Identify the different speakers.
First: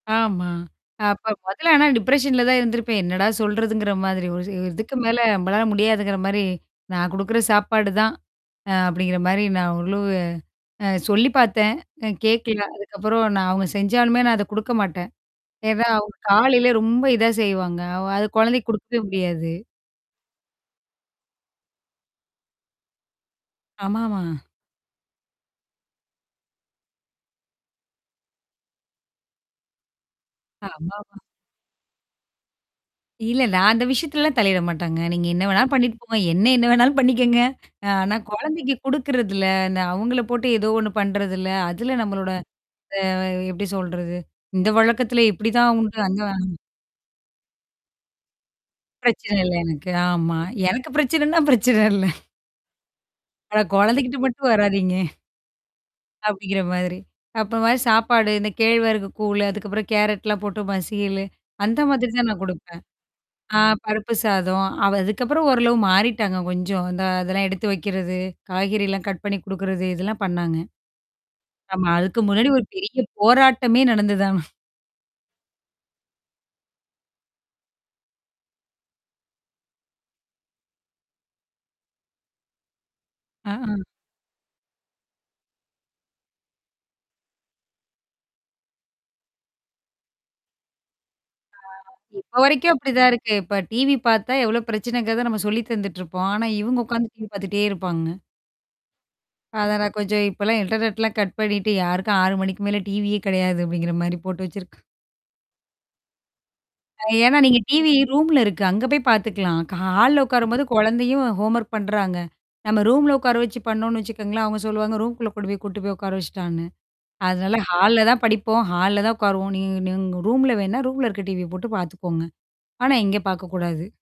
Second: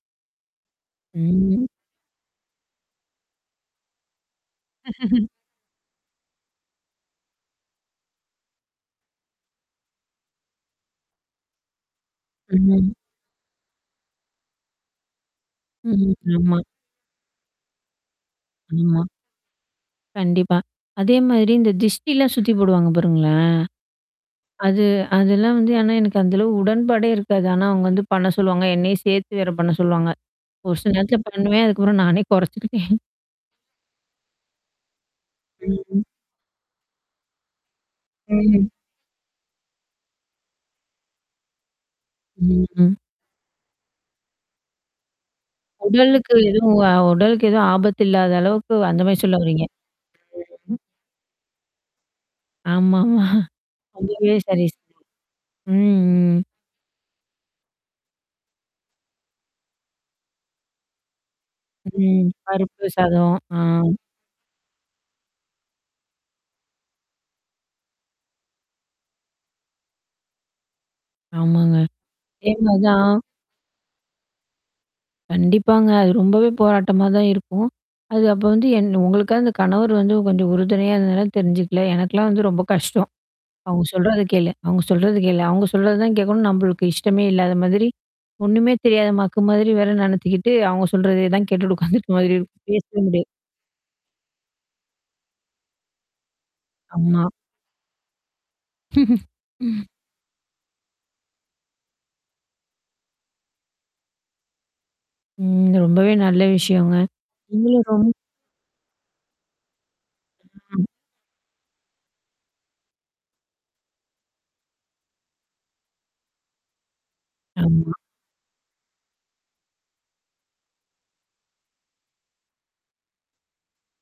Speaker 1: ஆமா. அப்ப
Speaker 2: ம்.
Speaker 1: மொதல்ல ஆனா டிப்ரஷன்ல தான் இருந்திருப்பேன். என்னடா சொல்றதுங்கிற மாதிரி. ஒரு ச ஒரு இதுக்கு மேல நம்பளால முடியாதுங்கிற மாரி, நான் குடுக்குற சாப்பாடு தான். அ அப்படிங்கிற மாரி நான் ஓரளவு அ சொல்லி பாத்தேன். அ கேக்கல.
Speaker 2: ம்.
Speaker 1: அதுக்கப்புறம் நான் அவங்க செஞ்சாலுமே, நான் அத குடுக்க மாட்டேன். ஏன்னா,
Speaker 2: ம்.
Speaker 1: அவங்க
Speaker 2: ஆமா.
Speaker 1: காலையில ரொம்ப இதா செய்வாங்க. அவ அது குழந்தைக்கு குடுக்கவே
Speaker 2: ஆமா.
Speaker 1: முடியாது.
Speaker 2: கண்டிப்பா. அதே மாதிரி இந்த திருஷ்டிலாம் சுத்தி போடுவாங்க பாருங்களேன்?
Speaker 1: ஆமாமா.
Speaker 2: அது அதெல்லாம் வந்து ஆனா எனக்கு அந்த அளவு உடன்பாடே இருக்காது. ஆனா அவங்க வந்து பண்ண சொல்லுவாங்க. என்னையும் சேர்த்து வேற பண்ண சொல்லுவாங்க. ஒரு சில நேரத்துல
Speaker 1: ஆமாமா.
Speaker 2: பண்ணுவேன். அதுக்கப்புறம் நானே குறைச்சுக்கிட்டேன்.
Speaker 1: இல்லல்ல. அந்த விஷயத்துலலாம் தலையிட மாட்டாங்க. நீங்க என்ன வேணாலும் பண்ணிட்டு
Speaker 2: ம்ஹ்ம்.
Speaker 1: போங்க. என்ன என்ன வேணாலும் பண்ணிக்கங்க. ஆனா
Speaker 2: ம்.
Speaker 1: குழந்தைக்கு குடுக்குறதில, இந்த அவங்கள போட்டு ஏதோ ஒண்ணு பண்றதில. அதுல நம்மளோட
Speaker 2: ம். ம்.
Speaker 1: அ எப்படி சொல்றது? இந்த வழக்கத்தில இப்படிதான் உண்டு அந்த
Speaker 2: உடலுக்கு எதுவும் உடலுக்கு எதுவும் ஆபத்து இல்லாத அளவுக்கு அந்த மாரி
Speaker 1: பிரச்சன
Speaker 2: சொல்ல
Speaker 1: இல்ல
Speaker 2: வர்றீங்க.
Speaker 1: எனக்கு. ஆமா.
Speaker 2: ம்.
Speaker 1: எனக்கு பிரச்சனைன்னா பிரச்சன இல்ல.
Speaker 2: ஆமாமா.
Speaker 1: ஆனா குழந்தைக்கிட்ட
Speaker 2: அதுவுமே
Speaker 1: மட்டும்
Speaker 2: சரி, சரி.
Speaker 1: வராதீங்க.
Speaker 2: ம், ம்.
Speaker 1: அப்படிங்கிற மாதிரி. அப்புறம் சாப்பாடு, இந்த கேழ்வரகு கூழு, அதுக்கப்புறம் கேரட்லாம் போட்டு மசீயலு அந்த மாதிரி
Speaker 2: ம்.
Speaker 1: தான் நான் குடுப்பேன்.
Speaker 2: பருப்பு சாதம். ஆ.
Speaker 1: ஆ பருப்பு சாதம், அ அதுக்கப்புறம் ஓரளவு மாறிட்டாங்க கொஞ்சம். இந்த அதெல்லாம் எடுத்து வைக்கிறது, காய்கறல்லாம் கட் பண்ணி குடுக்குறது இதெல்லாம் பண்ணாங்க.
Speaker 2: ஆமாங்க.
Speaker 1: ஆமா. அதுக்கு முன்னாடி ஒரு பெரிய
Speaker 2: இதேமாரிதான்
Speaker 1: போராட்டமே நடந்து ஆனா.
Speaker 2: கண்டிப்பாங்க. அது ரொம்பவே போராட்டமா தான் இருக்கும். அது அப்ப வந்து என் உங்களுக்காவதுந்த கணவர் வந்து கொஞ்சம் உறுதுணையா இருந்தனால தெரிஞ்சுக்கல. எனக்கலாம் வந்து ரொம்ப கஷ்டம்.
Speaker 1: அஹ.
Speaker 2: அவங்க சொல்றது கேளு. அவங்க சொல்றது கேளு. அவங்க சொல்றது தான் கேட்கணும். நம்மளுக்கு இஷ்டமே இல்லாத மாதிரி, ஒண்ணுமே தெரியாத மக்கு மாதிரி வேற நெனத்துக்கிட்டு, அவங்க சொல்றத தான்
Speaker 1: ஆ.
Speaker 2: கேட்டுட்டு உட்கார்ந்துட்டு மாதிரி
Speaker 1: இப்ப
Speaker 2: இருக்கும்
Speaker 1: வரைக்கும்
Speaker 2: பேசவே
Speaker 1: அப்படிதான்
Speaker 2: முடியாது.
Speaker 1: இருக்கு. இப்ப டிவி பாத்தா எவ்ளோ பிரச்சனைங்கிறத நம்ம சொல்லி தந்துட்டுருப்போம். ஆனா இவங்க உட்காந்து
Speaker 2: ஆமா.
Speaker 1: டிவி பாத்துட்டே இருப்பாங்க. அதான்
Speaker 2: ம்.
Speaker 1: நான் கொஞ்சம் இப்பலாம் இன்டர்நெட்லாம் கட் பண்ணிட்டு யாருக்கும் 6 மணிக்கு மேல டிவியே கிடையாது அப்படிங்கிற மாரி போட்டு வச்சிருக்கு
Speaker 2: ம். ரொம்பவே நல்ல விஷயங்க.
Speaker 1: அ. ஏன்னா, நீங்க
Speaker 2: நீங்களும்
Speaker 1: டிவி
Speaker 2: ரொம்
Speaker 1: ரூம்ல இருக்கு. அங்க போய் பாத்துக்கலாம். க ஹா ஹால்ல உட்காரும்போது
Speaker 2: ம்.
Speaker 1: குழந்தையும் ஹோம்வொர்க் பண்றாங்க. நம்ம ரூம்ல உட்கார வச்சு பண்ணோனு வச்சுக்கோங்களேன், அவுங்க சொல்லுவாங்க. ரூம்குள்ள கொண்டு போய் கூட்டு போய் உட்கார வச்சுட்டான்னு. அதனால
Speaker 2: ஆமா.
Speaker 1: ஹால்ல தான் படிப்போம். ஹால்ல தான் உட்காருவோம். நீங்க நீங்க ரூம்ல வேணா, ரூம்ல இருக்க டீவிய போட்டு பாத்துக்கோங்க. ஆனா, இங்க பாக்கக்கூடாது.